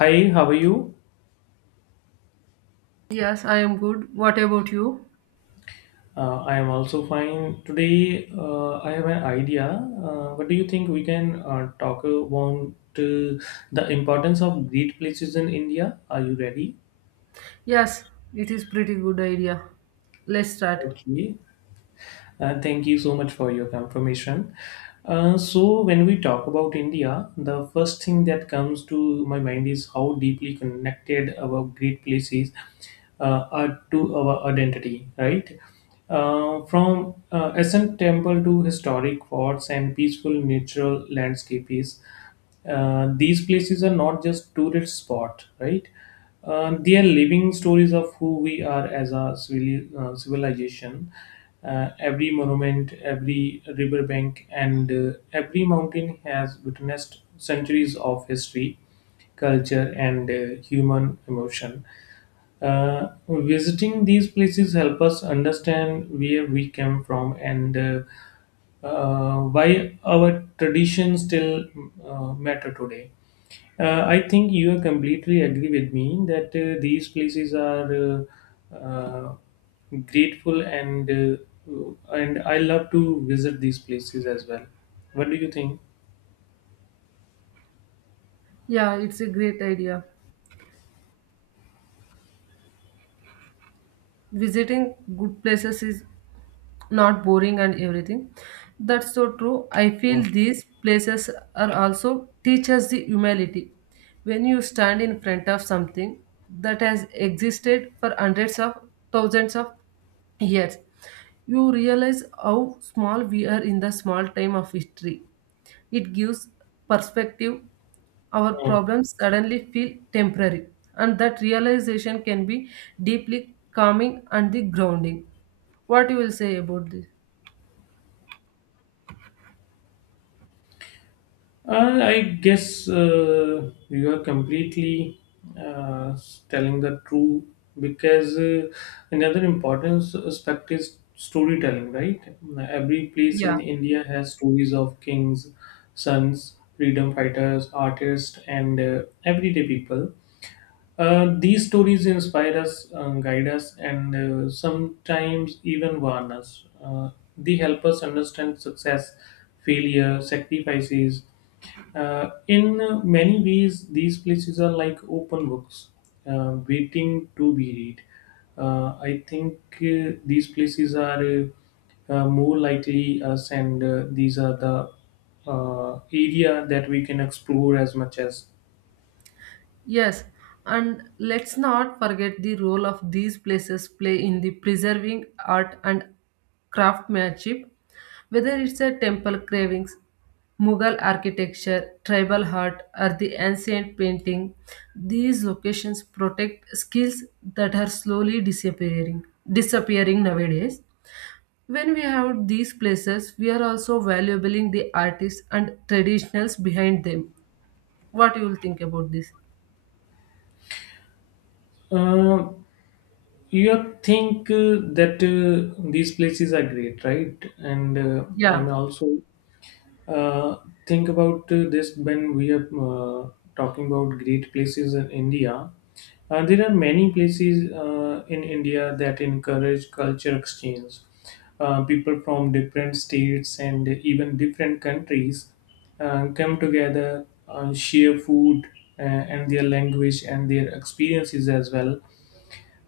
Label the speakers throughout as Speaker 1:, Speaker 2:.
Speaker 1: Hi, how are you?
Speaker 2: Yes, I am good. What about you?
Speaker 1: I am also fine. Today, I have an idea. What do you think we can talk about uh, the importance of great places in India? Are you ready?
Speaker 2: Yes, it is pretty good idea. Let's start.
Speaker 1: Okay. Thank you so much for your confirmation. So, when we talk about India, the first thing that comes to my mind is how deeply connected our great places are to our identity, right? From ancient temple to historic forts and peaceful natural landscapes, these places are not just tourist spot, right? They are living stories of who we are as a civilization. Every monument, every riverbank, and every mountain has witnessed centuries of history, culture, and human emotion. Visiting these places help us understand where we came from and why our traditions still matter today. I think you completely agree with me that these places are grateful and I love to visit these places as well. What do you think?
Speaker 2: Yeah, it's a great idea. Visiting good places is not boring and everything. That's so true. I feel
Speaker 1: Mm,
Speaker 2: these places are also teach us the humility. When you stand in front of something that has existed for hundreds of thousands of years, you realize how small we are in the small time of history. It gives perspective. Our
Speaker 1: mm.
Speaker 2: problems suddenly feel temporary, and that realization can be deeply calming and the grounding. What you will say about this?
Speaker 1: I guess you are completely uh, telling the truth because another important aspect is storytelling, right? Every place
Speaker 2: Yeah.
Speaker 1: in India has stories of kings, sons, freedom fighters, artists, and everyday people. These stories inspire us, guide us, and sometimes even warn us. They help us understand success, failure, sacrifices in many ways, these places are like open books, waiting to be read. I think these places are more likely us, and these are the area that we can explore as much as.
Speaker 2: Yes, and let's not forget the role of these places play in the preserving art and craftsmanship, whether it's a temple carvings, Mughal architecture, tribal art, or the ancient painting. These locations protect skills that are slowly disappearing nowadays. When we have these places, we are also valuing the artists and traditionals behind them. What you will think about this?
Speaker 1: Uh, you think that these places are great, right? And
Speaker 2: Yeah.
Speaker 1: I'm also. Uh, think about this when we are talking about great places in India. There are many places in India that encourage culture exchange. People from different states and even different countries come together, share food and their language and their experiences as well.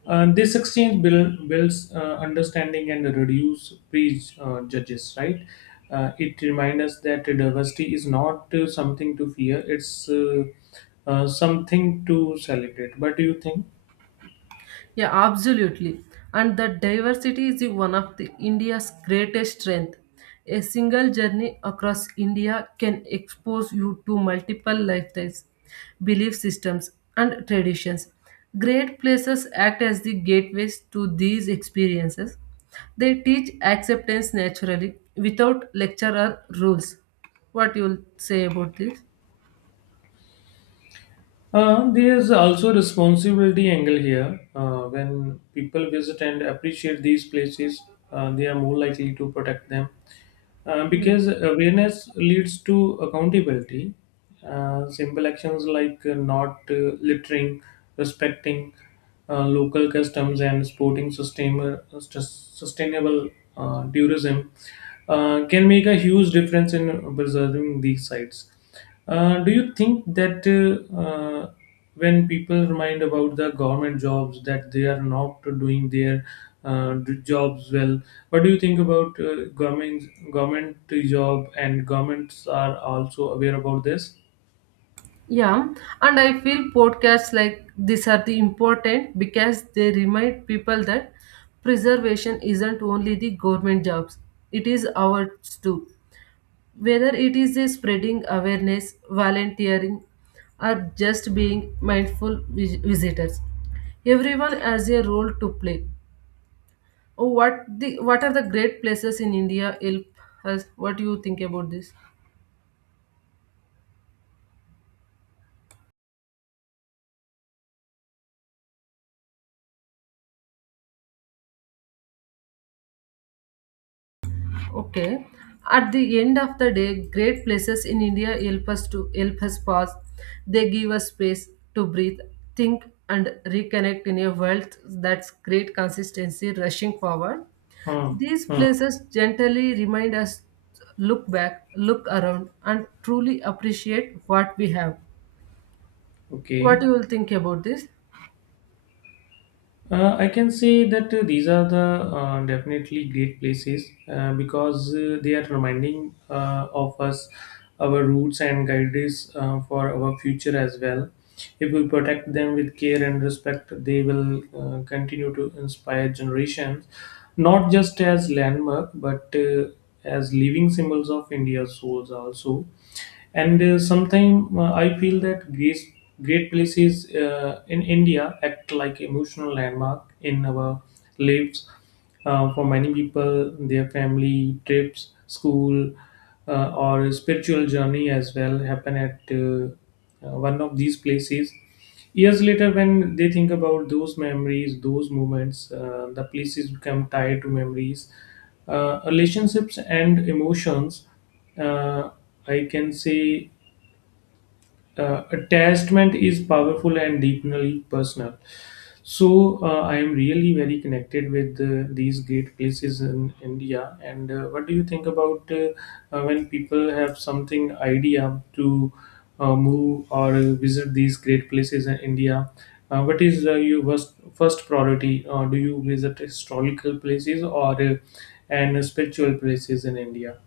Speaker 1: This exchange builds understanding and reduce prejudges, right? It reminds us that diversity is not something to fear; it's something to celebrate. But do you think?
Speaker 2: Yeah, absolutely. And that diversity is the one of the India's greatest strength. A single journey across India can expose you to multiple lifestyles, belief systems, and traditions. Great places act as the gateways to these experiences. They teach acceptance naturally without lecture or rules. What you'll say about this?
Speaker 1: There's also responsibility angle here. When people visit and appreciate these places, they are more likely to protect them
Speaker 2: Yeah.
Speaker 1: because awareness leads to accountability. Simple actions like not littering, respecting local customs, and supporting sustainable tourism can make a huge difference in preserving these sites. Do you think that when people remind about the government jobs that they are not doing their jobs well, what do you think about government job and governments are also aware about this?
Speaker 2: Yeah, and I feel podcasts like these are the important because they remind people that preservation isn't only the government jobs, it is ours too. Whether it is a spreading awareness, volunteering, or just being mindful visitors, everyone has a role to play. Oh, what are the great places in India help us? What do you think about this? Okay. At the end of the day, great places in India help us to help us pause. They give us space to breathe, think, and reconnect in a world that's great consistency rushing forward.
Speaker 1: Huh.
Speaker 2: These
Speaker 1: Huh.
Speaker 2: places gently remind us look back, look around, and truly appreciate what we have. What
Speaker 1: Okay.
Speaker 2: you will think about this?
Speaker 1: I can say that these are the definitely great places because they are reminding of us our roots and guides for our future as well. If we protect them with care and respect, they will continue to inspire generations, not just as landmark but as living symbols of India's souls also, and sometimes I feel that great places in India act like emotional landmark in our lives for many people their family trips school or spiritual journey as well happen at one of these places years later. When they think about those memories those moments, the places become tied to memories, relationships and emotions. uh, I can say attachment is powerful and deeply personal. So I am really very connected with these great places in India. And what do you think about when people have something idea to move or visit these great places in India? What is your first priority? Do you visit historical places or and spiritual places in India?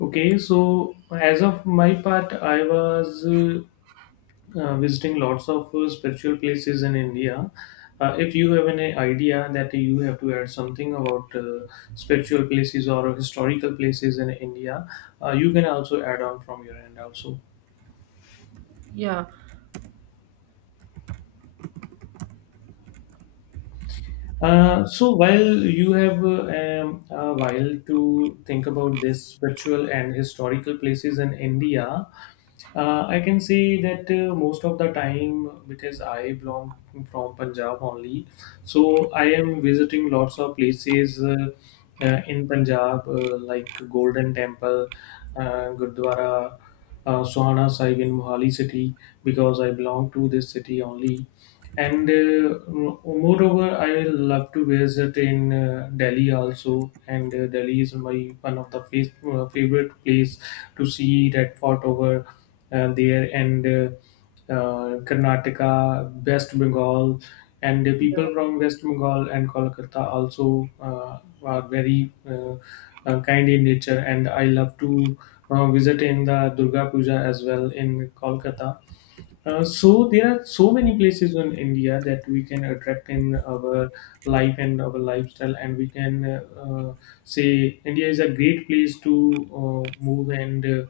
Speaker 1: Okay, so as of my part, I was visiting lots of spiritual places in India. If you have any idea that you have to add something about spiritual places or historical places in India, you can also add on from your end also.
Speaker 2: Yeah.
Speaker 1: So while you have a while to think about this spiritual and historical places in India, I can say that most of the time, because I belong from Punjab only, so I am visiting lots of places in Punjab, like Golden Temple, Gurdwara, Sohana Sahib in Mohali city, because I belong to this city only. And moreover, I love to visit in Delhi also, and Delhi is my one of the favorite place to see Red Fort over there. And Karnataka, West Bengal, and the
Speaker 2: Yeah.
Speaker 1: people from West Bengal and Kolkata also are very kind in nature, and I love to visit in the Durga Puja as well in Kolkata. So there are so many places in India that we can attract in our life and our lifestyle, and we can say India is a great place to move and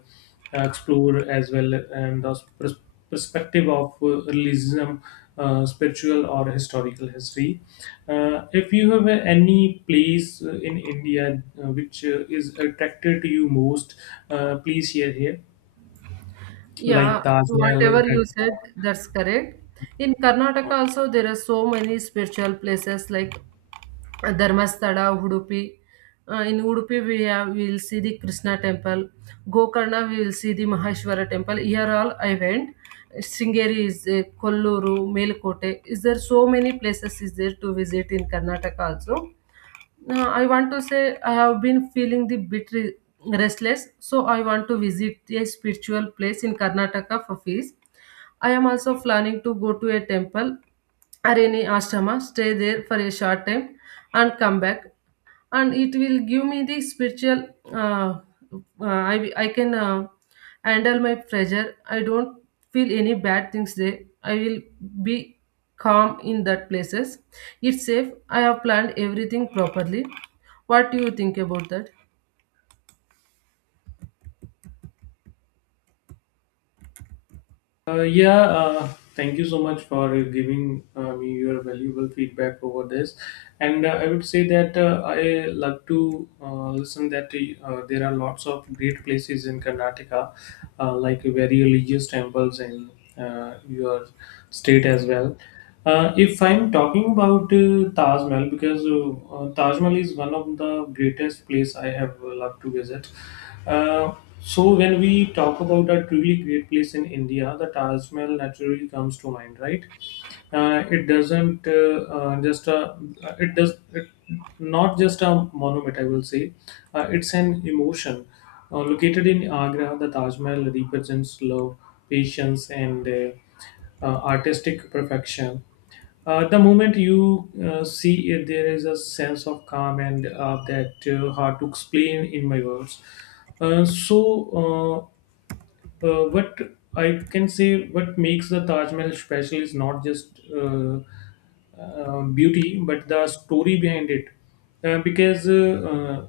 Speaker 1: explore as well, and the perspective of realism, spiritual or historical history. If you have any place in India which is attracted to you most, please share here, like
Speaker 2: Yeah,
Speaker 1: Taj Mahal,
Speaker 2: whatever
Speaker 1: Red
Speaker 2: you said,
Speaker 1: Fort.
Speaker 2: that's correct. In Karnataka also, there are so many spiritual places like Dharmasthala, Udupi. In Udupi, we will see the Krishna temple. Gokarna, we will see the Maheshwara temple. Here all I went. Sringeri is there, Kolluru, Melkote. Is there so many places is there to visit in Karnataka also? Uh, I want to say I have been feeling the bit restless, so I want to visit a spiritual place in Karnataka for peace. I am also planning to go to a temple or any ashrama, stay there for a short time, and come back, and it will give me the spiritual I can handle my pressure. I don't feel any bad things there. I will be calm in that places. It's safe. I have planned everything properly. What do you think about that?
Speaker 1: Yeah, thank you so much for giving me your valuable feedback over this. And I would say that I love to listen that there are lots of great places in Karnataka, like very religious temples in your state as well. If I'm talking about Taj Mahal, because Taj Mahal is one of the greatest place I have loved to visit. Uh, so when we talk about a truly great place in India, the Taj Mahal naturally comes to mind, right? It doesn't just a, it does it, not just a monument, I will say, it's an emotion. Located in Agra, the Taj Mahal represents love, patience, and artistic perfection. The moment you see it, there is a sense of calm and that hard to explain in my words. So, what I can say, what makes the Taj Mahal special is not just beauty, but the story behind it. Because uh,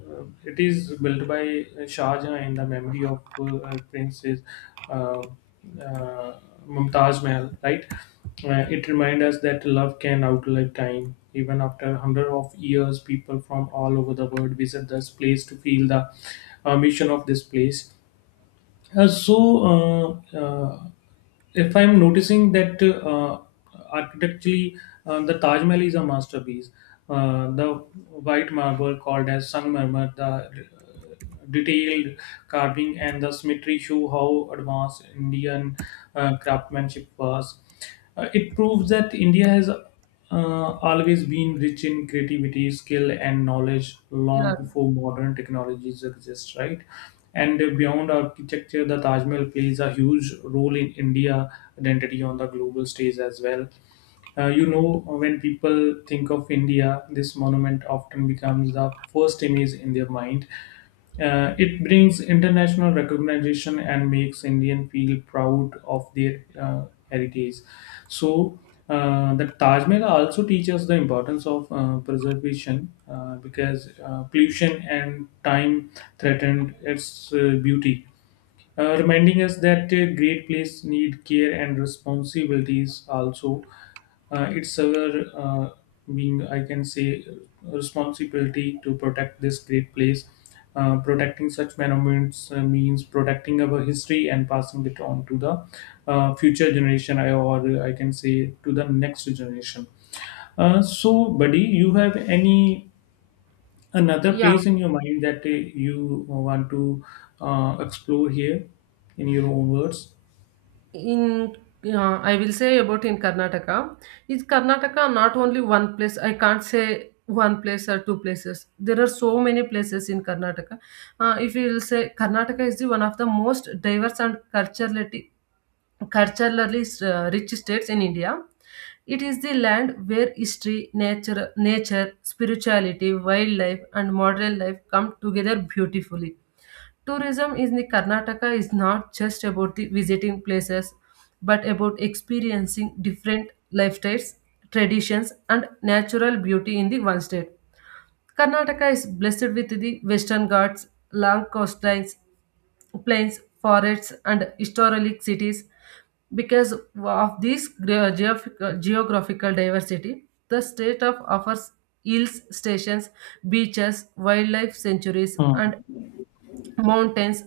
Speaker 1: uh, it is built by Shah Jahan in the memory of our Princess uh, uh, Mumtaz Mahal, right? It reminds us that love can outlive time. Even after hundreds of years, people from all over the world visit this place to feel the mission of this place. So, if I'm noticing that architecturally the Taj Mahal is a masterpiece, the white marble called as Sangmarmar, the detailed carving and the symmetry show how advanced Indian craftsmanship was. It proves that India has always been rich in creativity, skill, and knowledge
Speaker 2: Yeah,
Speaker 1: long before modern technologies exist, right? And beyond architecture, the Taj Mahal plays a huge role in India identity on the global stage as well. You know, when people think of India, this monument often becomes the first image in their mind. It brings international recognition and makes Indian feel proud of their heritage. So, the Taj Mahal also teaches the importance of preservation because pollution and time threatened its beauty, reminding us that great place need care and responsibilities also. It's our being, I can say, responsibility to protect this great place. Protecting such monuments means protecting our history and passing it on to the future generation, or I can say to the next generation. So, buddy, you have any another
Speaker 2: yeah.
Speaker 1: place in your mind that you want to explore here in your own words?
Speaker 2: In Yeah, I will say about in Karnataka. Is Karnataka not only one place? I can't say one place or two places. There are so many places in Karnataka. If you will say Karnataka is the one of the most diverse and culturally rich states in India. It is the land where history, nature, spirituality, wildlife, and modern life come together beautifully. Tourism in the Karnataka is not just about the visiting places, but about experiencing different lifestyles, traditions, and natural beauty in the one state. Karnataka is blessed with the Western Ghats, long coastlines, plains, forests, and historic cities. Because of this geographical diversity, the state of offers hills stations, beaches, wildlife sanctuaries,
Speaker 1: Hmm,
Speaker 2: and mountains,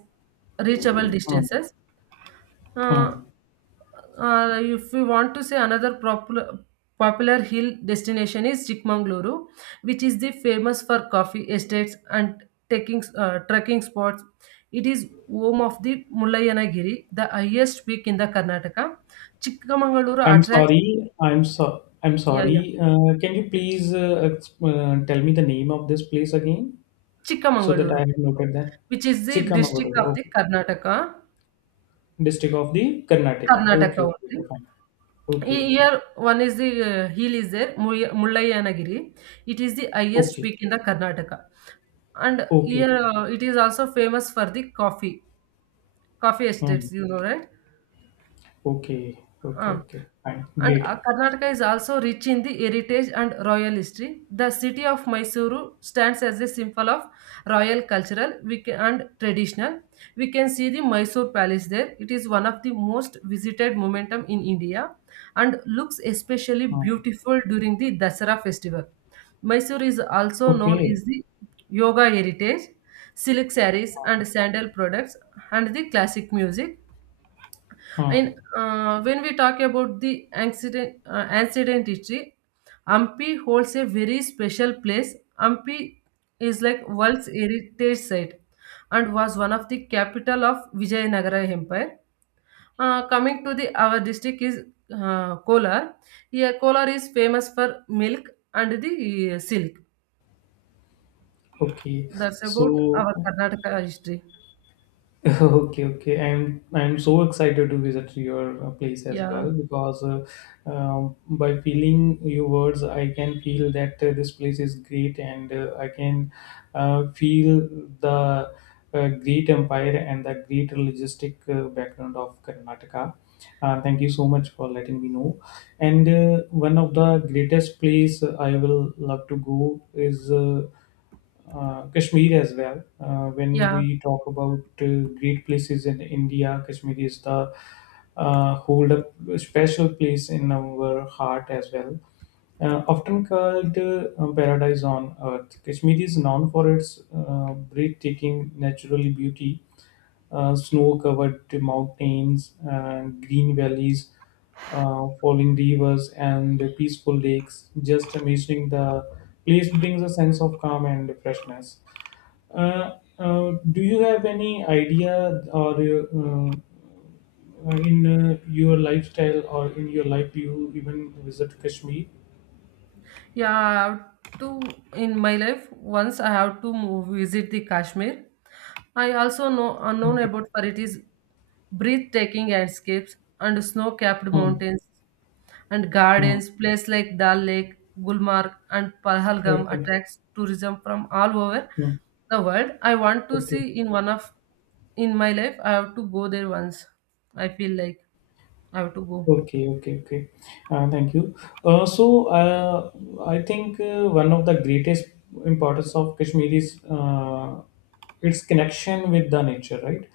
Speaker 2: reachable
Speaker 1: hmm,
Speaker 2: distances. Uh,
Speaker 1: hmm.
Speaker 2: if we want to say another popular hill destination is Chikmagaluru, which is the famous for coffee estates and taking trekking spots. It is home of the Mullayanagiri, the highest peak in the Karnataka. Chikmagaluru
Speaker 1: I'm
Speaker 2: attracts.
Speaker 1: sorry. I'm so. I'm
Speaker 2: Yeah, yeah.
Speaker 1: sorry. Can you please tell me the name of this place again so that I
Speaker 2: Chikmagaluru,
Speaker 1: have noted that?
Speaker 2: which is the district
Speaker 1: Chikamagaluru,
Speaker 2: of the
Speaker 1: okay.
Speaker 2: Karnataka.
Speaker 1: District of the Karnataka.
Speaker 2: Karnataka
Speaker 1: Okay, okay,
Speaker 2: only.
Speaker 1: okay, fine. Okay, okay,
Speaker 2: Here one is the hill is there, Mullayanagiri. It is the highest
Speaker 1: okay,
Speaker 2: peak in the Karnataka, and
Speaker 1: okay,
Speaker 2: here
Speaker 1: okay.
Speaker 2: it is also famous for the coffee,
Speaker 1: Hmm.
Speaker 2: estates. You know, right?
Speaker 1: Okay, okay,
Speaker 2: Um,
Speaker 1: okay, fine,
Speaker 2: and
Speaker 1: great.
Speaker 2: Karnataka is also rich in the heritage and royal history. The city of Mysuru stands as a symbol of royal cultural and traditional. We can see the Mysore Palace there. It is one of the most visited momentum in India and looks especially
Speaker 1: Hmm.
Speaker 2: beautiful during the Dasara festival. Mysore is also known
Speaker 1: Okay.
Speaker 2: as the yoga heritage, silk sarees and sandal products and the classic music.
Speaker 1: Hmm.
Speaker 2: And when we talk about the accident history, Ampi holds a very special place. Ampi is like world's heritage site and was one of the capital of Vijayanagara Empire. Coming to the our district is Kolar. Yeah, Kolar is famous for milk and the silk.
Speaker 1: Okay,
Speaker 2: That's about
Speaker 1: so
Speaker 2: our Karnataka history.
Speaker 1: okay, okay. I'm so excited to visit your place as
Speaker 2: Yeah,
Speaker 1: well, because by feeling your words, I can feel that this place is great, and I can feel the great empire and the great logistic background of Karnataka. Thank you so much for letting me know. And one of the greatest place I will love to go is. Kashmir as well. When
Speaker 2: yeah.
Speaker 1: we talk about great places in India, Kashmir is the hold up special place in our heart as well. Often called paradise on earth, Kashmir is known for its breathtaking natural beauty, snow-covered mountains, green valleys, falling rivers, and peaceful lakes. Just imagining the place brings a sense of calm and freshness. Uh, do you have any idea or in your lifestyle or in your life do you even visit Kashmir?
Speaker 2: Yeah, I have to in my life once I have to move visit the Kashmir. I also know unknown
Speaker 1: Okay.
Speaker 2: about for it is breathtaking landscapes and snow-capped
Speaker 1: Hmm.
Speaker 2: mountains and
Speaker 1: うん。オ
Speaker 2: gardens. Place like Dal Lake, Gulmarg, and
Speaker 1: ッ
Speaker 2: Pahalgam
Speaker 1: ケー、
Speaker 2: attracts tourism from all over
Speaker 1: うん、
Speaker 2: the world. I want
Speaker 1: オ
Speaker 2: to
Speaker 1: ッケー。
Speaker 2: see in one of in my life. I have to go there once. I feel like I have to go.
Speaker 1: Okay, okay, okay. Thank you. Uh, so, uh, I think one of the greatest importance of Kashmir is its connection with the nature, right?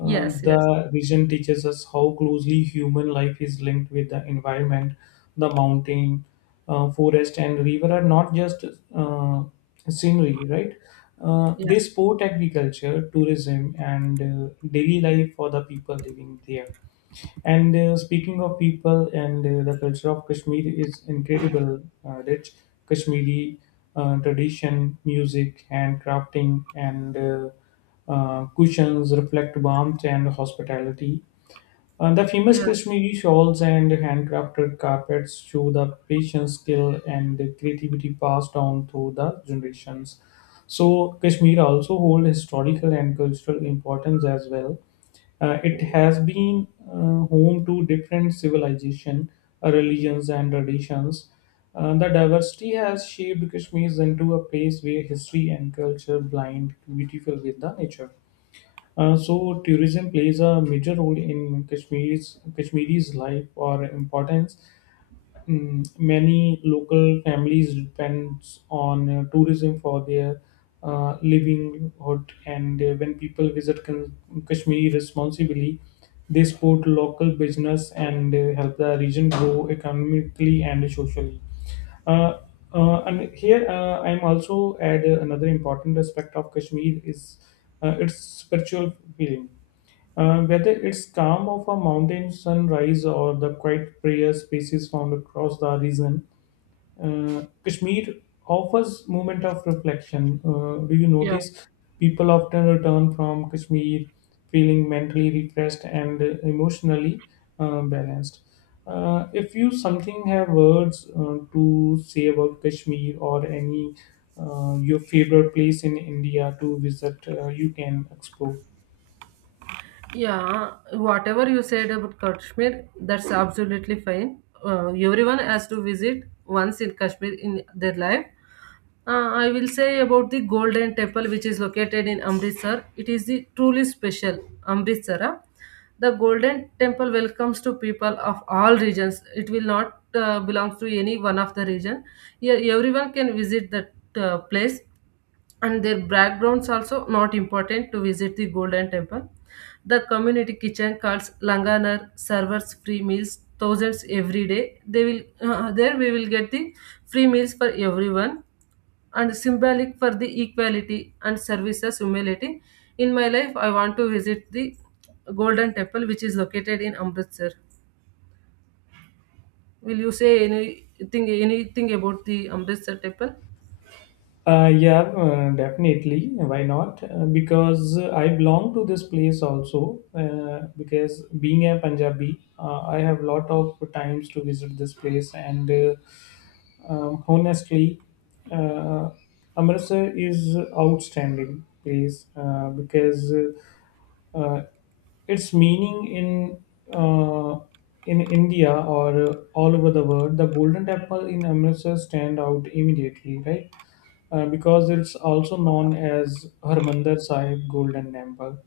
Speaker 2: Yes, yes,
Speaker 1: The region teaches us how closely human life is linked with the environment. The mountain, forest, and river are not just uh, scenery, right?
Speaker 2: yeah,
Speaker 1: They support agriculture, tourism, and daily life for the people living there, and speaking of people, and the culture of Kashmir is incredible, rich Kashmiri tradition, music, handcrafting, and cushions reflect warmth and hospitality. The famous
Speaker 2: yeah,
Speaker 1: Kashmiri shawls and handcrafted carpets show the patience, skill, and creativity passed down through the generations. So Kashmir also hold historical and cultural importance as well. It has been home to different civilization, religions, and traditions. The diversity has shaped Kashmir into a place where history and culture blend beautiful with the nature. So tourism plays a major role in Kashmir's Kashmiri's life or importance. Mm, many local families depends on tourism for their livelihood, and when people visit Kashmir responsibly, they support local business and help the region grow economically and socially. uh, and here I'm also add another important aspect of Kashmir is its spiritual feeling. Whether it's calm of a mountain sunrise or the quiet prayer spaces found across the region, Kashmir offers moment of reflection. Do you
Speaker 2: yeah.
Speaker 1: notice people often return from Kashmir feeling mentally refreshed and emotionally balanced? If you something have words to say about Kashmir or any your favorite place in India to visit, you can explore.
Speaker 2: Yeah, whatever you said about Kashmir, that's absolutely fine. Everyone has to visit once in Kashmir in their life. I will say about the Golden Temple, which is located in Amritsar. It is the truly special Amritsara. The Golden Temple welcomes to people of all regions. It will not belong to any one of the region. Here, everyone can visit that place, and their backgrounds also not important to visit the Golden Temple. The community kitchen cards langanar servers free meals thousands every day they will there we will get the free meals for everyone and symbolic for the equality and services humility. In my life I want to visit the Golden Temple, which is located in Amritsar. Will you say anything about the Amritsar temple?
Speaker 1: Yeah, definitely. Why not? Because I belong to this place also. Because being a Punjabi, I have lot of times to visit this place, and honestly, uh, Amritsar is outstanding place because uh, uh, its meaning in India or all over the world, the Golden Temple in Amritsar stand out immediately, right? Because it's also known as Harmandir Sahib Golden Temple.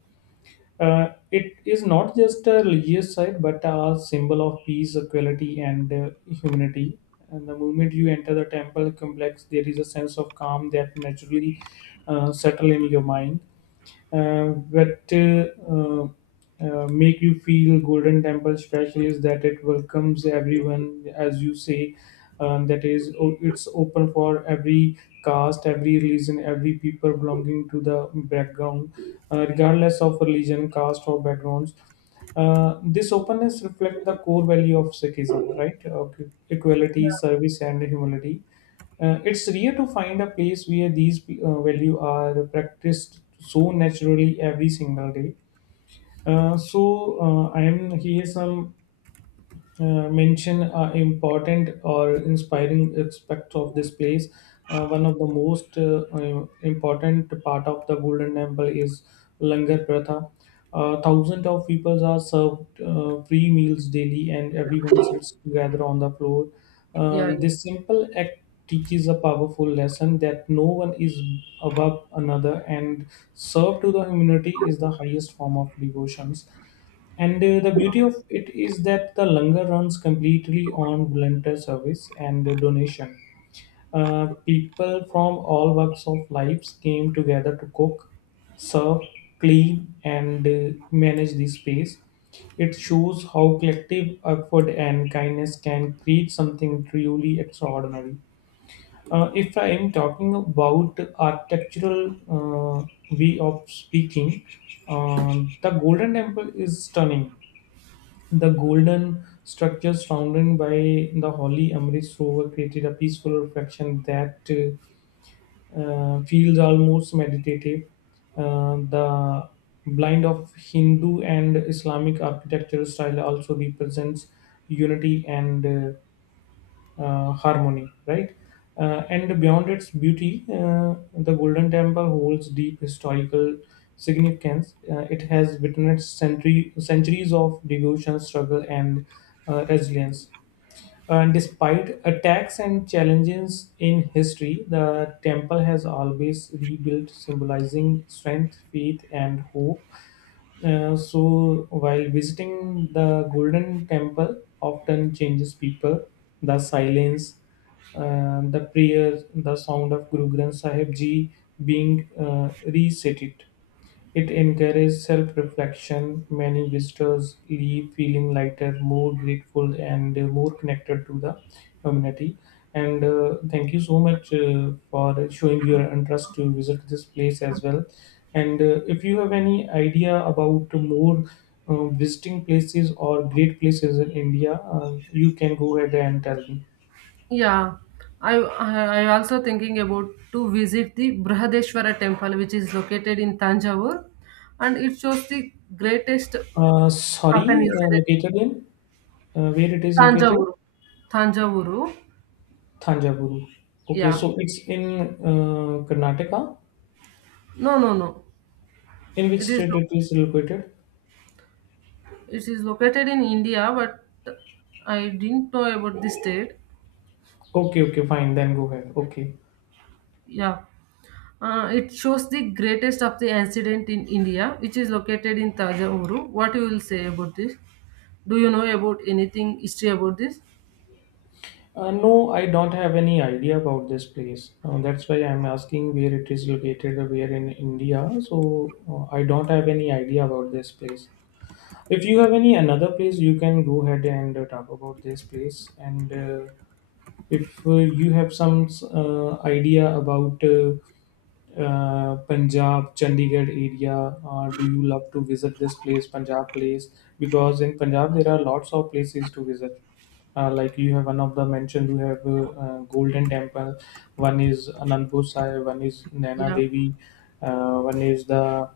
Speaker 1: It is not just a religious site but a symbol of peace, equality, and humanity. And the moment you enter the temple complex, there is a sense of calm that naturally settle in your mind. What Make you feel Golden Temple special is that it welcomes everyone, as you say. That is it's open for every caste, every religion, every people belonging to the background, regardless of religion, caste, or backgrounds. This openness reflects the core value of Sikhism, right? Okay.
Speaker 2: Yeah,
Speaker 1: Equality, service, and humility. It's rare to find a place where these values are practiced so naturally every single day. I am here some mention important or inspiring aspects of this place. One of the most important part of the Golden Temple is Langar Pratha. Thousands of people are served free meals daily, and everyone sits together on the floor.
Speaker 2: yeah.
Speaker 1: This simple act teaches a powerful lesson that no one is above another, and serve to the humanity is the highest form of devotions. And the beauty of it is that the Langar runs completely on volunteer service and donation. People from all walks of lives came together to cook, serve, clean, and manage the space. It shows how collective effort and kindness can create something truly extraordinary. If I am talking about architectural way of speaking, the Golden Temple is stunning. The golden structures surrounded by the holy Amrit Rover created a peaceful reflection that feels almost meditative. The blend of Hindu and Islamic architectural style also represents unity and harmony, right? And beyond its beauty, the Golden Temple holds deep historical significance. It has witnessed centuries of devotion, struggle, and resilience. And despite attacks and challenges in history, the temple has always rebuilt, symbolizing strength, faith, and hope. So while visiting the Golden Temple, often changes people. The silence, the prayers, the sound of Guru Granth Sahib Ji being recited. It encourages self-reflection; many visitors leave feeling lighter, more grateful, and more connected to the community. And thank you so much for showing your interest to visit this place as well. And if you have any idea about more visiting places or great places in India, you can go ahead and tell me.
Speaker 2: Yeah, I I I also thinking about to visit the Brihadeshwara temple, which is located in Tanjavur, and it shows the greatest of an
Speaker 1: Sorry,
Speaker 2: incident.
Speaker 1: located in where it is located?
Speaker 2: Tanjavur, Tanjavur.
Speaker 1: Thanjavur. Okay,
Speaker 2: Yeah,
Speaker 1: so it's in Karnataka.
Speaker 2: no, no, no.
Speaker 1: In which
Speaker 2: It is
Speaker 1: state it is located?
Speaker 2: it is located in India, but I didn't know about the state.
Speaker 1: Okay, okay, fine. Then go ahead. Okay.
Speaker 2: Yeah, it shows the greatest of the incident in India, which is located in Tanjavur. What you will say about this? Do you know about anything history about this?
Speaker 1: No, I don't have any idea about this place. That's why I'm asking where it is located, where in India. So I don't have any idea about this place. If you have any another place, you can go ahead and talk about this place. And if you have some idea about Punjab, Chandigarh area, or do you love to visit this place, Punjab place? Because in Punjab there are lots of places to visit. Like you have one of the mentioned, you have Golden Temple, one is Anandpur Sahib, one is Naina
Speaker 2: Yeah,
Speaker 1: Devi, one is the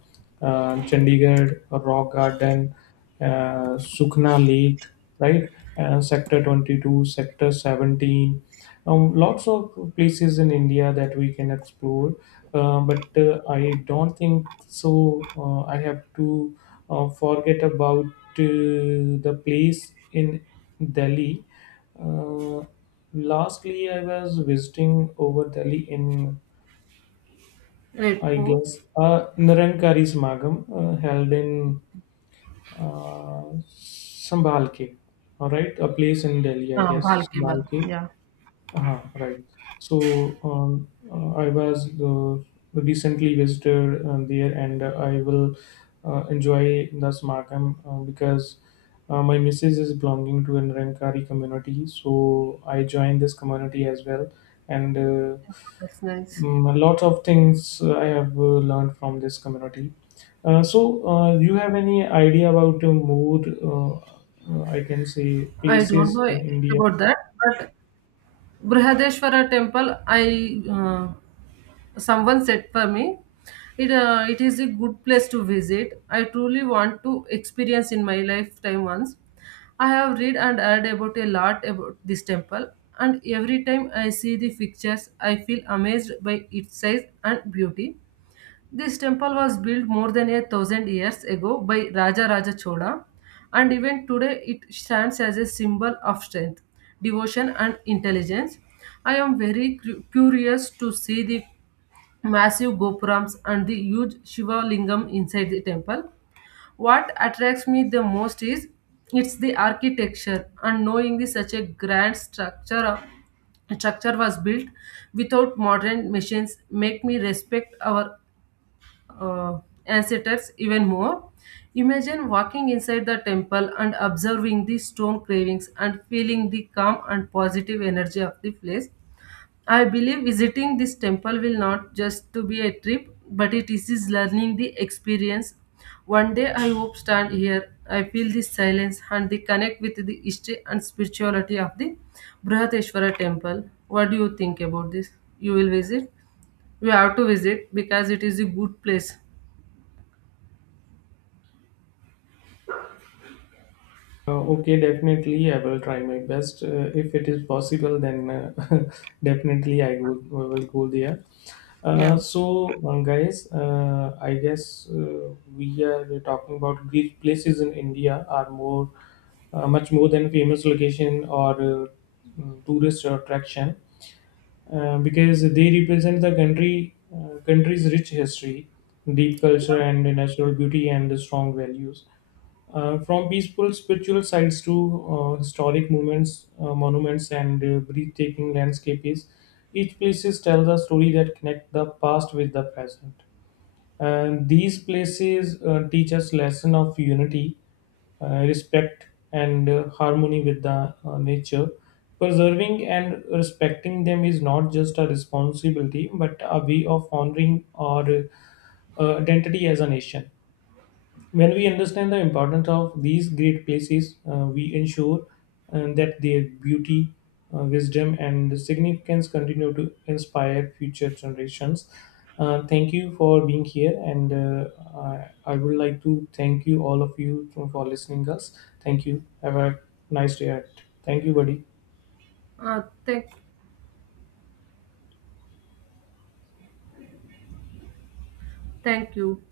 Speaker 1: Chandigarh Rock Garden, Sukhna Lake, right? Sector 22, Sector 17, lots of places in India that we can explore. But I don't think so. I have to forget about the place in Delhi. Uh, Lastly, I was visiting over Delhi in, I
Speaker 2: Redfort,
Speaker 1: guess, Nirankari Samagam held in uh, Sambalke, all right, a place in Delhi, I
Speaker 2: Bhal
Speaker 1: guess.
Speaker 2: Cable.
Speaker 1: Sambalke,
Speaker 2: Yeah,
Speaker 1: right. So I was recently visited there, and I will enjoy the Smarkham because my missus is belonging to a Nirankari community, so I joined this community as well, and.
Speaker 2: yeah, that's nice.
Speaker 1: Mm, lots of things I have learned from this community. So, Do you have any idea about more, I can say,
Speaker 2: I don't
Speaker 1: places
Speaker 2: know
Speaker 1: in India?
Speaker 2: about that, but Brihadeshwara temple, I someone said for me, it is a good place to visit. I truly want to experience in my lifetime once. I have read and heard about a lot about this temple, and every time I see the pictures, I feel amazed by its size and beauty. This temple was built more than 1,000 years ago by Raja Raja Chola, and even today it stands as a symbol of strength, devotion, and intelligence. I am very curious to see the massive gopurams and the huge Shiva Lingam inside the temple. What attracts me the most is it's the architecture, and knowing the such a grand structure was built without modern machines make me respect our uh, ancestors even more. Imagine walking inside the temple and observing the stone carvings and feeling the calm and positive energy of the place. I believe visiting this temple will not just to be a trip, but it is learning the experience. One day I hope stand here. I feel the silence and the connect with the history and spirituality of the Brihateshwara temple. What do you think about this? You will visit? You have to visit because it is a good place.
Speaker 1: Okay, definitely. I will try my best. If it is possible, then definitely I will go there. Uh,
Speaker 2: Yeah.
Speaker 1: so, Guys, I guess we are talking about Greek places in India are more, much more than famous location or tourist attraction, because they represent the country country's rich history, deep culture, and natural beauty and the strong values. From peaceful spiritual sites to historic moments, monuments, and breathtaking landscapes, each place tells a story that connects the past with the present. And these places teach us lesson of unity, respect, and harmony with the nature. Preserving and respecting them is not just a responsibility, but a way of honoring our identity as a nation. When we understand the importance of these great places, we ensure that their beauty, wisdom, and significance continue to inspire future generations. Thank you for being here, and I would like to thank you all of you for listening us. Thank you. Have a nice day. Ahead. Thank you, buddy.
Speaker 2: Uh, thank, thank you.